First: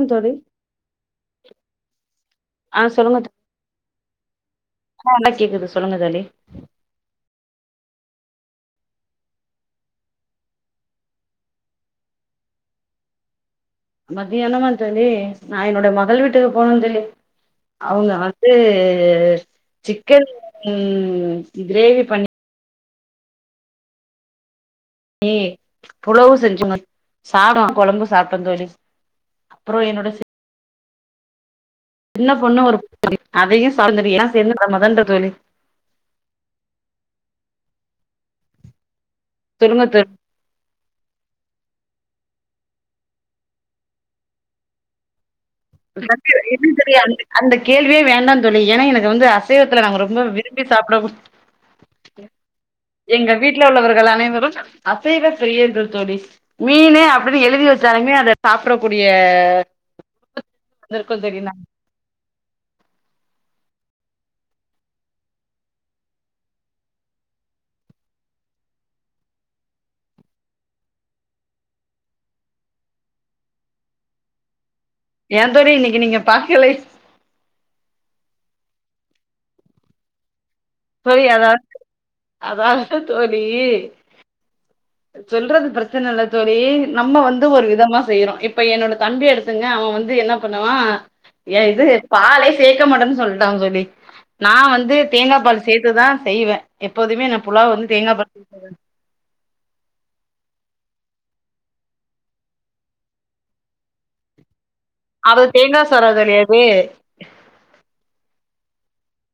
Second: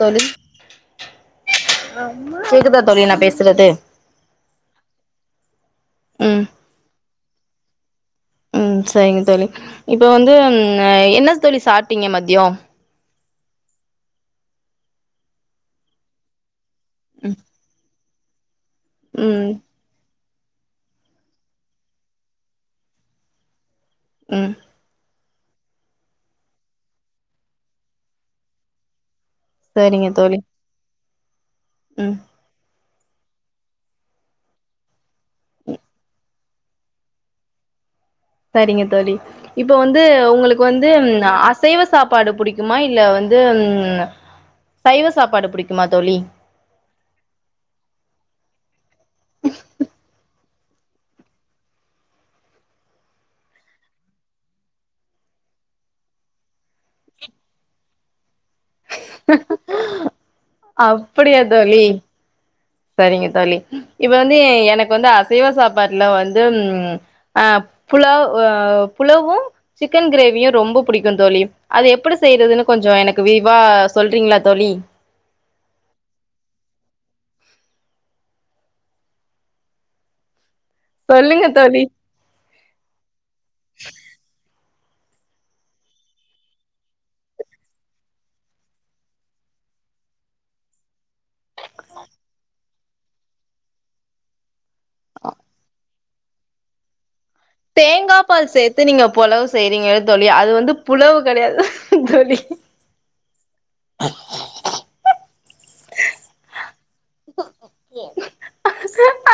தோழி ஆ கேக்குதா தோழி நா சொல்லுங்க தோ பேசுறது ஆ நல்லா கேக்குது சொல்லுங்க தோழி ம் ம் செரிங்க தோழி இப்ப வந்து ம் என்ன தோழி சாப்டிங்க மதியோ மதியானமா தோழி நா என்னுடைய மகள் வீட்டுக்கு போன தோழி அவுங்க து ம் சிக்கன் கிரேவி பண்ணி ம் ஏய் புலாவு செஞ்சுங்க சாதம் கொழம்பு சாப்டே தோழி அப்றோ சேரிங்க என்னோட தோழி ம் சின்ன பொண்ணு ஒரு தோழி அதையே சார்ந்து [inaudible] தோழி ம் செரிங்க தோழி இப்ப சொல்லுங்க வந்து தோழி உங்களுக் இப்ப வந்து அசைவ சாப்பாடு புடிக்குமா இல்ல வந்து உ சைவ சாப்பாடு புடிக் சத்தியா இன்னு செரியா வந்து அந்த கேள்வியே வேண்டா தோழி ஏன்னா எனக்கு வந்து அசைவத்துல நாங்க ரொம்ப விரும்பி சாப்புடு எங்க வீட்ல உள்ளவர்கள் அனைவரும் அசைவ பிரியர்கள் தோழி மீன் அப்டினு எழுதி வச்சாலுமே அதை சாப்பிடக்கூடிய அப்படியா தோழி சரிங்க தோழி இப்ப வந்து எனக்கு வந்து அசைவ சாப்பாட்டுல வந்து ம் அ புலாவ் புலவும் சிக்கன் கிரேவியும் ரொம்ப புடிக்கும் தோழி அது எப்டி செய்யறதுன்னு கொஞ்சோ எனக்கு விரிவா சொல்றீங்ளா தோழி ஏயா தோழி இன்னிக்கி நீங்க பாக்குலை தோழி சொல்லுங்க அதாது தோழி அதாது தோழி சொல்றது பிரச்சன இல்ல தோழி நம்ம வந்து ஒரு விதமா செய்யறோ இப்போ என்னோட தம்பி எடுத்து துங்க அவே வந்து என்ன பண்ணுவா ஏ இது பாலைய சேக்க மாட்டான்னு சொல்லிட்டான் தோழி நா வந்து வந்து தேங்கா பால் சேத்துதா செய்வே எப்போதுமே நா புலாவ் தேங்கா பால் சேத்து நீங்க பொலவு செய்றீங்க தோழி அது வந்து புலவு கெடையாது தோழி [inaudible] [inaudible] அது தேங்கா சதோ தோழி அது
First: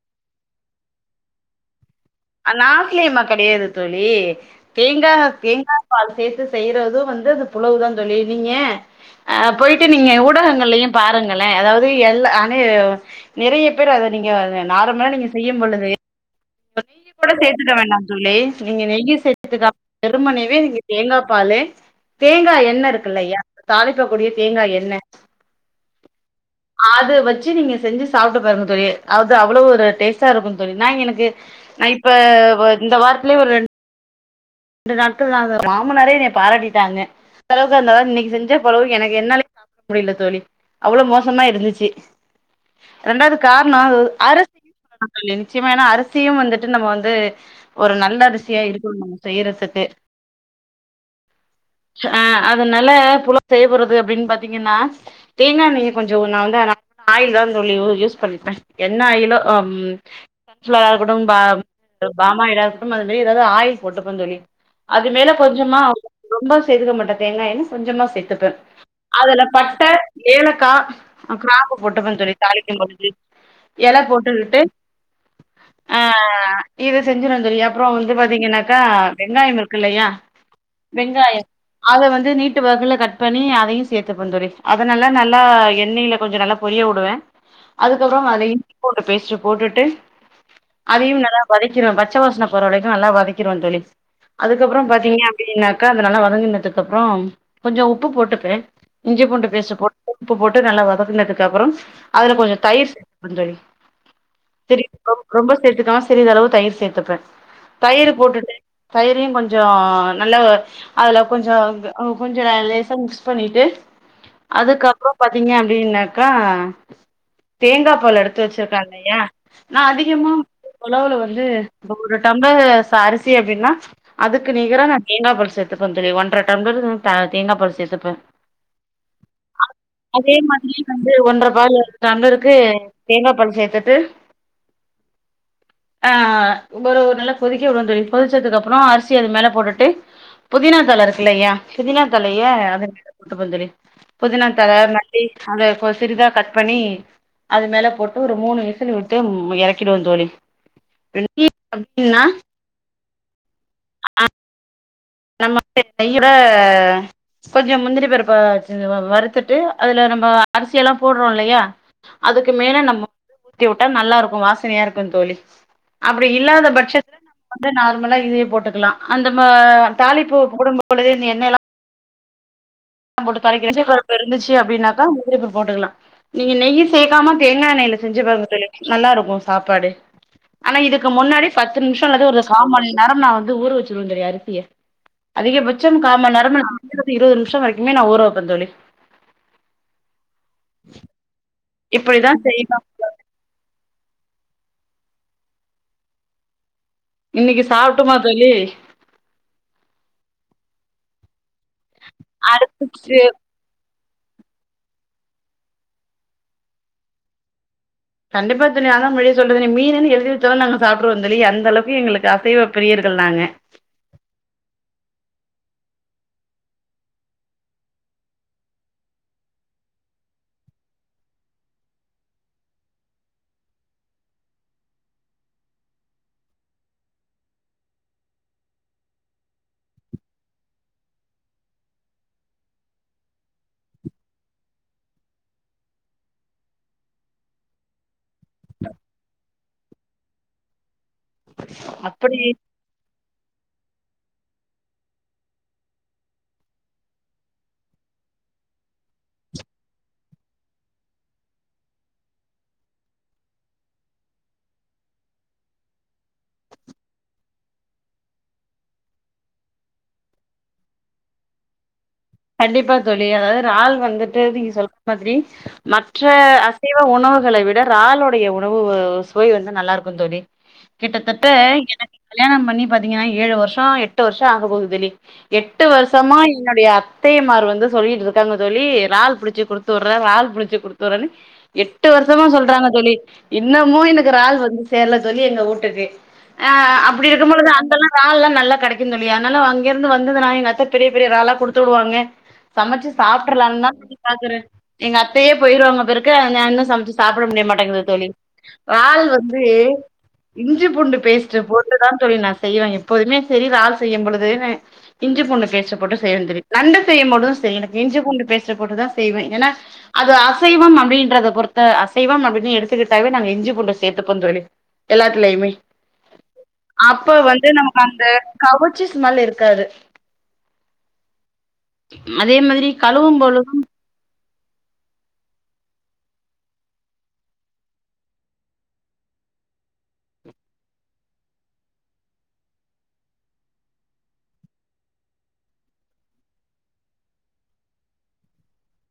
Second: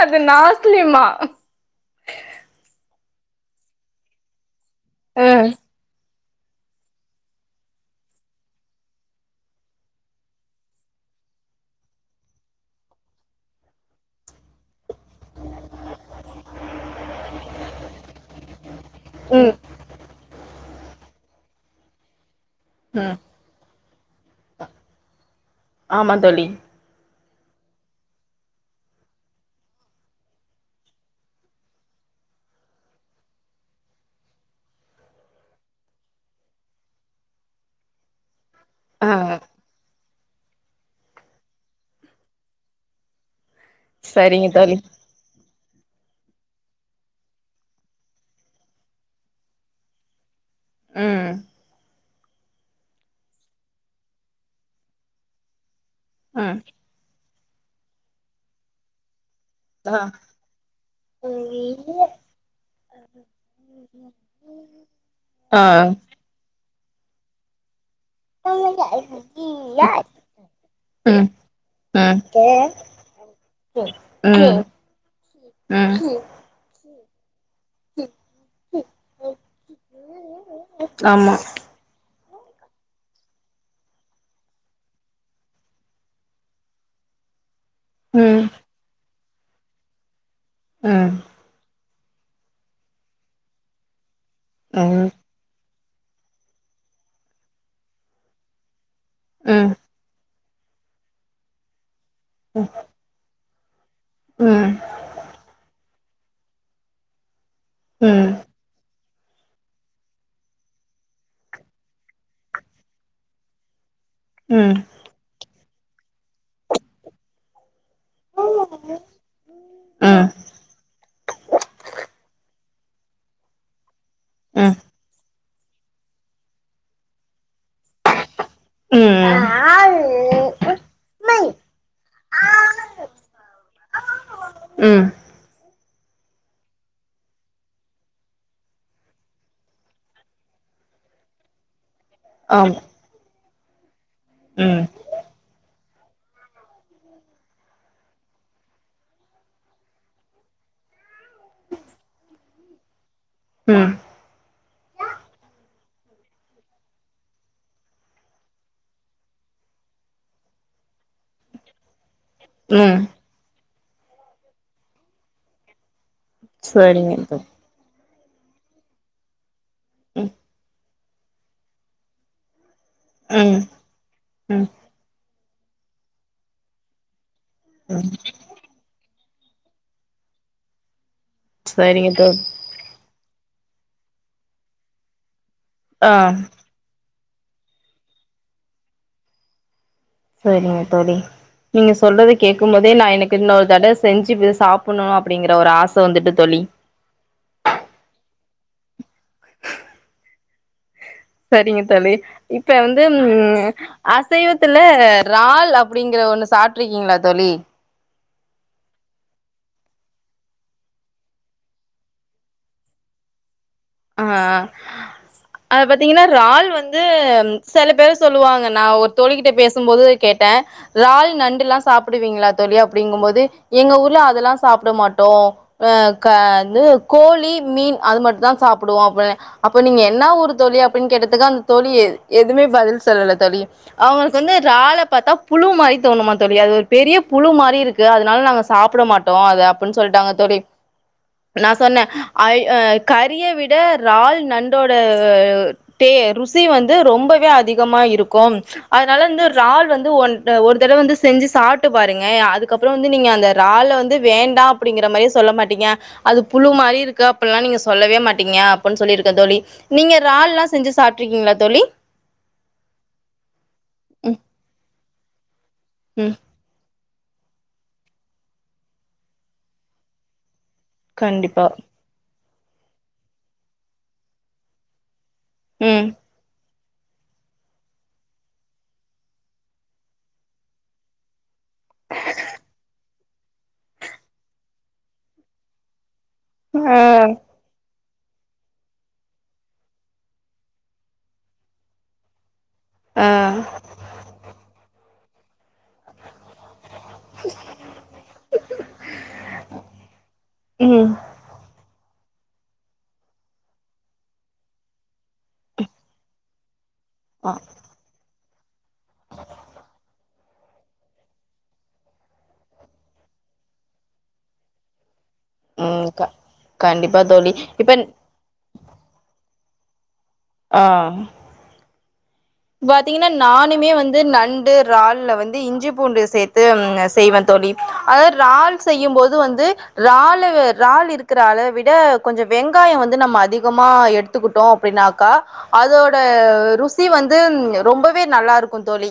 அது நாக்லிமா நாக்லிமா கெடையாது தோழி தேங்கா ஆ தேங்கா பாலு சேத்து செய்றது வந்து அந்த புலவு தா தோழி நீங்க அ போயிட்டு நீங்க ஊடகங்கள்லயும் பாருங்களே அதாவது எல்லா அனை நிறைய பேர் அத நீங்க நார்மலா நீங்க செய்யும் பொழுது நெய்யி கூட சேத்துக்க வேண்டா தோழி நீங்க நெய்யு ம் சேத்துக்க அப் வெருமனவே நீங்க தேங்காய் பால்லு தேங்கா எண்ண ம் இருக்குல்லையா தாளிப்ப கூடிய தேங்கா எண்ண ஆமா தோழி அது வெச்சு நீங்க செஞ்சு சாப்டு பாருங்க தோழி அது அவ்ளோ ஒரு டேஸ்ட்டா இருக்கு தோழி நான் எனக்கு நா இப்ப இந்த வாரத்திலேயே ஒரு ரெண் ரெண்டு நாட்கள் நா அது மாமனாரே என்ய பாராட்டிட்டாங்க அந்தளவுக்கு அந்த இன்னைக்கு செஞ்ச பொளவு ஆ எனக்கு என்னாலயே முடில தோழி அவ்ளோ மோசமா இருந்துச்சி ரெண்டாது காரணோ சரிங்க அரசியு தோழி சொல்லலா நிச்சயமா எனா அரிசியும் வந்துட்டு நம்ம வந்து ஒரு நல்ல அரிசியா இருக்கணும் நம்ம செய்றத்துக்கு ஆ அ அதுனால்ல புல செய்ய போறது அப்படின்னு பாத்தீங்கன்னா தேங்காண்ணெய் கொஞ்சோ நா ம் வந்து ஆயில் தா இந்த [unintelligible] யூஸ் பண்ணிப்பே என்ன ஆயிலோ அம் ஆ [unintelligible] ம் பாமயிலாருக்கட்டு அது மேரி ஏதாவது ஆயில் போட்டுபே தோழி அது மேல ஆ கொஞ்சமா ரொம்ப சேதுக்க மாட்ட தேங்காயெண்ண கொஞ்சமா சேத் ப்பே அதுல பட்ட ஏலக்கா ம் கிராம்பு போட்டுப்பே ம் தோழி தாலிக்கும்பொழுது இல போட்டு குட்டு அ இத செஞ்சுருவே தோழி அப்றோ வந்து பாத்தீங்கன்னாக்கா வெங்காயோ இருக்குல்லையா ஆமா வெங்காயோ அத வந்து நீட்டு வாக்குல கட் பண்ணி அதையு சேத்துப்பே தோழி அதனால நல்லா எண்ணெய்யில கொஞ்சோ நல்லா பொரிய விடுவே [inaudible] அதுக்கப்புறோ ம் அதையு இஞ்சி பூண்டு பேஸ்ட்டு போட்டுட்டு ம் அதையு நல்லா வதக்கி க்கிறோ பச்ச வாசன போற வரைக்கு நல்லா வதக்கிறுவே தோழி அதுக்கப்புறோ ம் பாத்தீங்க அப் க்கின்னாக்கா அதனால வதங்கனதுக்கு அப்புறோ கொஞ்சோ உப்பு போட்டுபே இஞ்சி பூண்டு ம் பேஸ்ட் போட்டு உப்பு போட்டு நல்லா வதக்குனதுக்கு அப்றோ அதுல கொஞ்சோ தயிர் சேக்கணு தோழி ம் ம் செரி ரொம் ரொம்ப சேத்துக்காம சிறதளவு தயிர் சேத்துப்பே தயிர் ம் போட்டுட்டு தயிரையு கொஞ்சோ நல்லா அதுல கொஞ்சோ கொஞ்சோ லேசா மிக்ஸ் பண்ணிட்டு அதுக்கப்புறோ பாத்தீங்க அப்டின்னாக்கா தேங்கா பால் எடுத்து வச்சிருக்காங்க இல்லையா நா ம் அதிகமா புலவுல வந்து ஒரு டம்புலர் இப்ப அரிசி அப்பிடின்னா அதுக்கு ம் நீகரா நா தேங்காப்பால் சேத் ப்ப தோழி ஒன்றரை டம்புளர் தேங்காய் பால் சேத்துப்பே அ அ அதே மாதிரியே வந்து ஒன்ற பாலு டம்ளருக்கு தேங்காப்பால் சேத்துட்டு ம் ஆ இன்னொரு நல்ல கொதி க்க உடனு தோழி கொதிச்சதுக்கு அப்புறோ அரிசி அது மேல போட்டுட்டு புதினா தல இருக்குல்லைங்க புதினா தலையே ஆமா அதன் மேல போட்டுப்ப தோழி புதினா தல ம் மல் லி அத சிறிதா கட் பண்ணி அது மேல போட்டு ஒரு மூணு விசில் விட்டு ம் எறக்கிடுவே தோழி [unintelligible] அப்டின்னா ம் நம்ம [inaudible] தயிர கொஞ்சோ முந்திரி பருப்பு ச வறுத்துட்டு அதுல நம்ம அரிசி எல்லா போட்றோ இல்லையா அதுக்கு மேல ம் நம்ம ஊத்தி உட்டா நல்லா இருக்கு வாசனையா இருக்கு தோழி அப்படி இல்லாத சரிங்க பட்சத்துல தோழி நம்ம வந்து நார்மலா இதே போட்டுக்கலா அந்த நம்ப ம் தாலிப்பூ குடும்ப கூடவே நீ எண்ணெயெல்லா போட்டு ம் தாலிக்க [unintelligible] இருந்துச்சு ம் அப்டின்னாகா முந்திரி பருப்பாபோட்டுக்கலா நீங்க நெயி சேக்காம தேங்கா எண்ணெயில செஞ்சு பாருங்க தோழி நல்லா இருக்கும் சாப்பாடு ஆனா இதுக்கு முன்னாடி பத்து நிமிஷோ சரிங்க அல்லது ஒரு தோழி காமனி நேரோ நா வந்து ஊர வச்சிருவே தோழி அரிசியே அதிக பட் ச்சோ ஆ கா மணிநேரமா [unintelligible] இருவது நிமிஷோ வரைக்குமே நா ஊறவப்பே தோழி செரிங்க தோழி நீங்க இப்டிதா சொல்றத கேக்கும் செய்வே போதே நா இன்னைக் இன்னொரு தடவ செஞ்சு இது சாப்பண்ணு அப்பிடிங்கிற ஒரு ஆச வந்துட்டு தோழி இன்னைக்கி சாப்ட்டுமா தோழி சரிங்க தோழி இப்ப வந்து அடுத்து ம் அசைவத்துல றால் அப்டிங்கிற ஒண்ணு சாப்ட்டுருக்கீங்களா தோழி கண்டிப்பா தோழி நா தா முன்னாடியே சொல்றிந்தனே மீனுன் எழுதி வச்சாலு நாங்க சாப்றுவோந் தோழி அந்த அளவுக்கு எங்களுக்கு அசைவ பிரியர்கள் நாங்க ஆ ஆ அத பாத்தீங்கன்னா றால் வந்து செல பேர் சொல்லுவாங்க நா ஒரு தோழி கிட்ட பேசும்போது கேட்டே றால் நண்டுலா சாப்புடுவீங்களா தோழி அப்டிங்கம் போது எங்க ஊர்ல அதல்லா சாப்ட மாட்டோ அ க வந்து கோழி மீன் அது மட்டு தா சாப்டுவோ அப் அப்ப நீங்க என்னா ஊரு தோழி அப்டின் கேட்டதுக்கு அந்த தோழி எதுமே பதில் சொல்லல தோழி அவுங்களுக்கு வந்து றால பாத்தா புழு மாரி தோணுமா தோழி அது ஒரு பெரிய புழு மாரி இருக்கு கு அதுனால நாங்க சாப்ட மாட்டோ அத அப்புன் சொல்ட்டாங்க தோழி நா சொன்னே அப்படி அய் அ கறிய விட றால் நண்டோட டே ருசி வந்து ரொம்பவே அதிகமா இருக்கும் அதுனால வந்து றால் வந்து ஒன் ஒரு தடவ வந்து செஞ்சு சாப்ட்டு பாருங்க அதுக்கப் கப்பறோ வந்து நீங்க அந்த றால வந்து வேண்டா அப்டிங்கிற மாரியே சொல்ல மாட்டீங்க அது புழு மாரி இருக்கு அப்பல்லா நீங்க சொல்லவே மாட் டிங்க அப்புன் சொல்லிருக்கே தோழி நீங்க றால்லா செஞ்சு சாப்ட்ருக்கீங்களா தோழி கண்டிப்பா தோழி அதாவது றால் ம் வந்துட்டு நீங்க சொல் மாதிரி மற்ற ம் அசைவ உணவுகளை விட றாலுடைய உணவு வ சுவை வந்து நல்லாருக்கு தோழி கிட்டத்தட்ட கண்டிப்பா எனக்கு கல்யாணம் பண்ணி பாத்திங்கன்னா ஏழு வர்ஷோ எட்டு வர்ஷோ ஆக போகுது தோழி எட்டு ம் வர்ஷமா என்னுடைய அ அத்தையமார் வந்து சொல்லிட்டு இருக்காங்க தோழி றால் புடுச்சு குடுத்து வுர்றே றால் புடிச்சு குடுத்து வுர்றேனு எட்டு வருஷமா சொல்றாங்க தோழி இன்னமு எனக்கு றால் வந்து சேர்ல தோழி எங்க ஊட்டுக்கு ஆ அப்டி இருக்கும் பொழுது அந்தல்லா றால்லா நல்லா கெடைக்கு தோழி அதுனால அங்க இருந்து வந்ததுனா எங்கத்த பெரிய பெரிய றாலா குடுத்து வுடுவாங்க சமச்சு ஆ சாப்ட்றலான்தா தோழி பாக்குறே எங்க அத்தையே போயிருவாங்க பொருக்கு நா இன்னு சமச்சு சாப்ட முடிய மாட்டேங்குது தோழி றால் வந்து இஞ்சி ம் பூண்டு பேஸ்ட்ட போட் இப்டிதா தோழி நா செய்வே எப்போதுமே செரி றால் செய்யம் பொழுது நா இஞ்சி பூண்டு பேஸ்ட்ட போட்டு செய்வே தோழி நண்டு செய்யும் ஆ பொழுது சரி எனக்கு இஞ்சி பூண்டு பேஸ்ட்ட போட்டுதா செய்வே ஏனா அது அசைவம் அப்டின்றத பொறுத்த அசைவம் அப்டின்னு எடுத்துக்கிட்டாவே நாங்க இஞ்சி பூண்ட சேத்துப்போ தோழி எல்லாத்துலயுமே ம் க கண்டிப்பா அப்ப தோழி வந்து இப்ப நமக்கு அந்த கவுச்சி ஸ்மெல் இருக்காது ஆ அதே மா பாத்தீங்கன்னா நானுமே வந்து நண் டு றால்ல வந்து இஞ்சி பூண்டு சேத்து செய்வே தோழி அதாவது றால் செய்யும்போது வந்து றாலு றால் இருக்கிற அளவ விட கொஞ்ச வெங்காயோ வந்து நம்ம அதிகமாக எடு த்துகிட்டோ அப்டினாக்கா அதோட ருசி வந் து ரொம்பவே நல்லாருக்கு தோழி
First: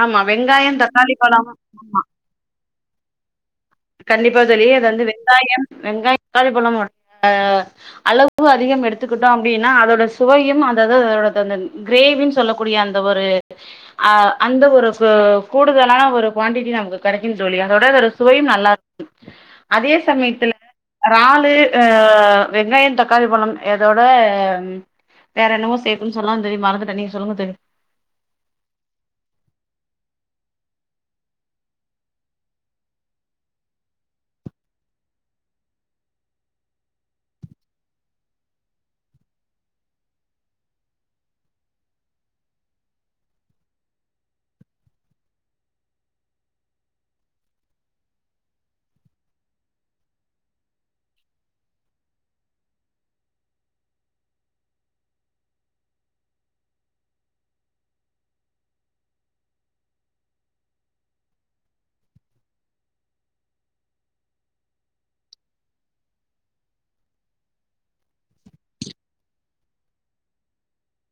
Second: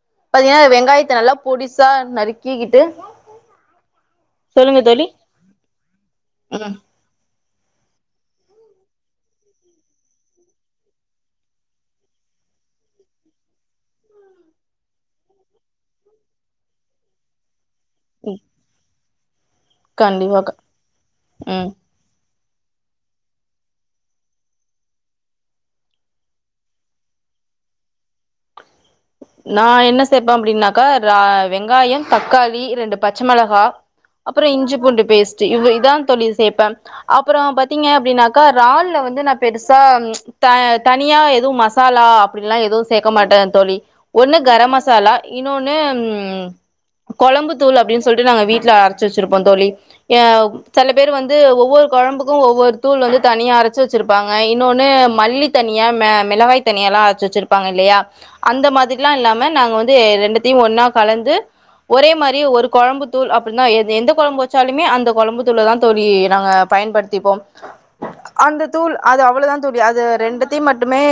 ஆமா பைய வெங்காயம் வெங்காயத்த தக்காளி நல்லா பழோ பொடிசா நறுக்கிக்கிட்டு கண்டிப்பா தோழி அது வந்து வெங்காயம் வெங்காய தக்காளி ம் பழம் அ அளவு அதிகம் எடுத்துக்கிட்டோ அப்டினா அதோட சுவையும் அதது அதததந் கிரேவின் சொல்லக்கூடிய அந்த ஒரு அ அந்த ஒரு ப கூடுதலான ஒரு குவாண்டிட்டி நமக்கு கெடைக்கும் தோழி அதோட அதோட ம் சுவையும் ந அதே சமயத்துல கண்டிப்பாக றாலு ம் அ வெங்காய தக்காளி பழம் எதோட வேற என்னமோ சேக்கணு சொல்லா திடீர்ன் மறந்துட்டே நீங்க சொல்லுங்க தோழி நா என்ன சேப்பே அப்டின்னாக்கா ரா வெங்காயம் தக்காளி ரெண்டு பச்ச மிளகா அப்றோ இஞ்சி பூண்டு பேஸ்ட்டு இவ இதா தோழி சேப்பே அப்றோ பாத்தீங்க அப்டினாக்கா றால்ல வந்து நா பெருசா த தனியா எதுவு மசாலா அப்டின்ல்லா எது சேக்க மாட்டே தோழி ஒண்ணு கரம் மசாலா இன்னொன்னு ம் கொழம்பு தூள் அப்டி சொல்ட்டு நாங்க வீட்ல அரைச்சு வச்சிருப்போ தோழி அ செல பேர் வந்து ஒவ்வொரு கொழம்புக்கு ஒவ்வொரு தூள் வந்து தனியா அரச்சு வச்சிருப்பாங்க இன்னொன்னு மல்லி த் தனியா மெ மிளகாய் தனியாலா அரச்சு வச்சிருப்பாங்க இல்லயா அந்த மாதிரல்லா இல்லாம நாங்க வந்து ரெண்டுத்தயு ஒன்னா கலந்து ஒரே மாரி ஒரு கொழம்பு தூள் அப்டினா எ எந்த கொழம்பு வச்சாலுமே அந்த கொழம்பு தூளதா தோழி நாங்க பயன்படுத் திப்போம் அந்த தூள் அது அவ்ளவதா தோழி அது ரெண்டுத்தையு மட்டுமே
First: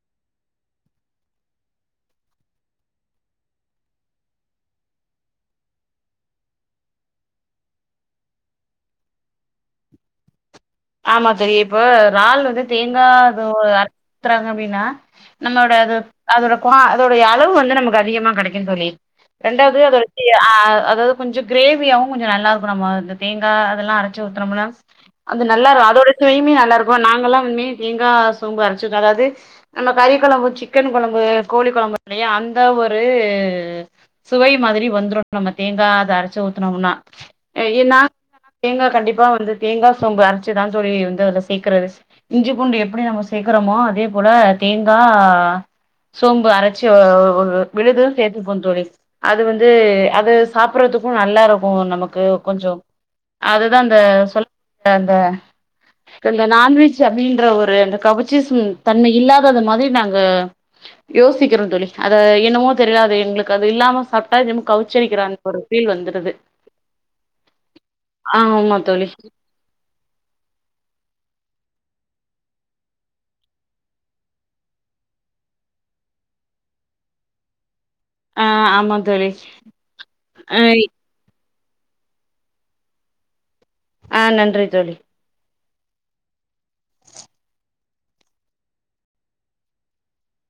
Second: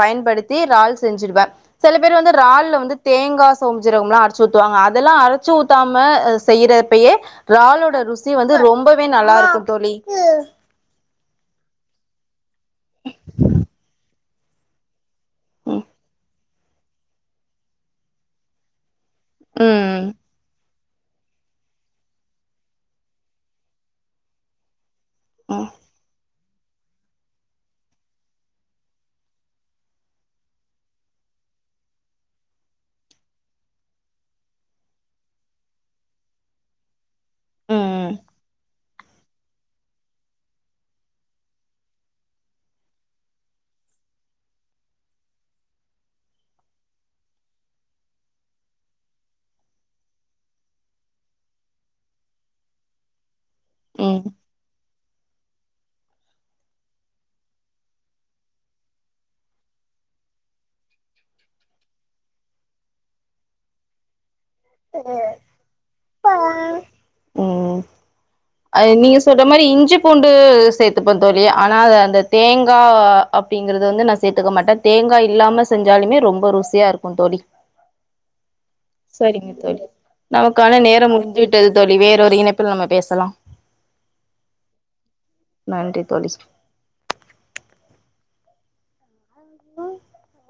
பயன்படுத்தி றால் செஞ்சுருவே செல பேர் வந்து றால்ல வந்து தேங்கா சோம் சீரகம்லா அரச்சு ஊத்துவாங்க அதெல்லா அரச்சு ஊத்தாம செய்யறப்பயே றாலோட ருசி வந்து ரொம்பவே நல்லா இருக்கு தோழி ஆமா தோழி இப்போ றால் வந்து தேங்கா இதுவு அரச் ஊத்றாங்க அப்டின்னா நம்மோட அது அதோட கொ அதோடய அளவு வந்து நமக்கு அதிகமா கிடைக்குந்தோழி ரெண்டாவது அ ம் [unintelligible] அதாது கொஞ்சோ கிரேவியாவு கொஞ்சோ நல்லாருக்கு நம்ம இந்த தேங்கா அதெல்லா அரச்சு ஊத்துனம்னா அது ம் நல்லா இரு அதோட சுவயுமே நல்லாருக்கு நாங்கல்லா இன்மே தேங்கா சோம்பு அரச்ஊத் அதாவ்து நம்ம கறி குழம்பு சிக்கன் குழம்பு கோழி குழம்பு இல்லையா அந்த ஒரு சுவை மாதிரி வந்துரு நம்ம தேங்கா அத அரைச்சு ஊத்தனோம்னா எ நா ம் [inaudible] தேங்கா கண்டிப்பா வந்து தேங்கா சோம்பு அரச்சுதா தோழி வந்து அதுல சேக்கறது இஞ்சி பூண்டு எப்டி நம்ம சேக்கறமோ அதே போல தேங்கா சோம்பு அரச்சு ஒ ஒரு விழுது சேத்துப்போ தோழி அது வந்து அது சாப்றதுக்கு நல்லாருக்கு நமக்கு கொஞ்சோ அதுதா அந்த ம் [inaudible] அந்த இந்த நான்வெஜ் அப்டின்ற ஒரு அந்த கவுச்சி ஸ் தன்மை இல்லாதாத மாரி நாங்க யோசிக்கிறோ தோழி அத என்னவோ தெரில எங்களுக்கு அது இல்லாம சாப் ட்டா எனமோ கவுச்ச அடிக்கிற அந்த ஒரு ஃபீல் வந்துருது அது நீங்க சொல்ற ந்த மாரி இஞ்சி பூண்டு சேத்துப்ப தோழி ஆனா அது அந்த தேங்கா அப்டிங்கறத வந்து நா சேத்துக்க மாட்டே தேங்காய் இல்லாம செஞ்சாலுமே ரொம்ப ருசியா இருக்கு தோழி ஆ ஆமா தோழி சரிங்க தோழி ஆ நமக்கான நேரோ முடிச்சு ட்டது தோழி வேற ஒரு இணைப்பில நம்ம பேசலா ஆ நன்றி தோழி நன்றி தோழி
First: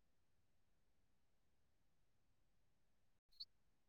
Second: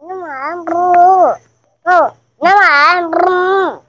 ம் ஆம்புறு ஓ என்னம்மா [inaudible]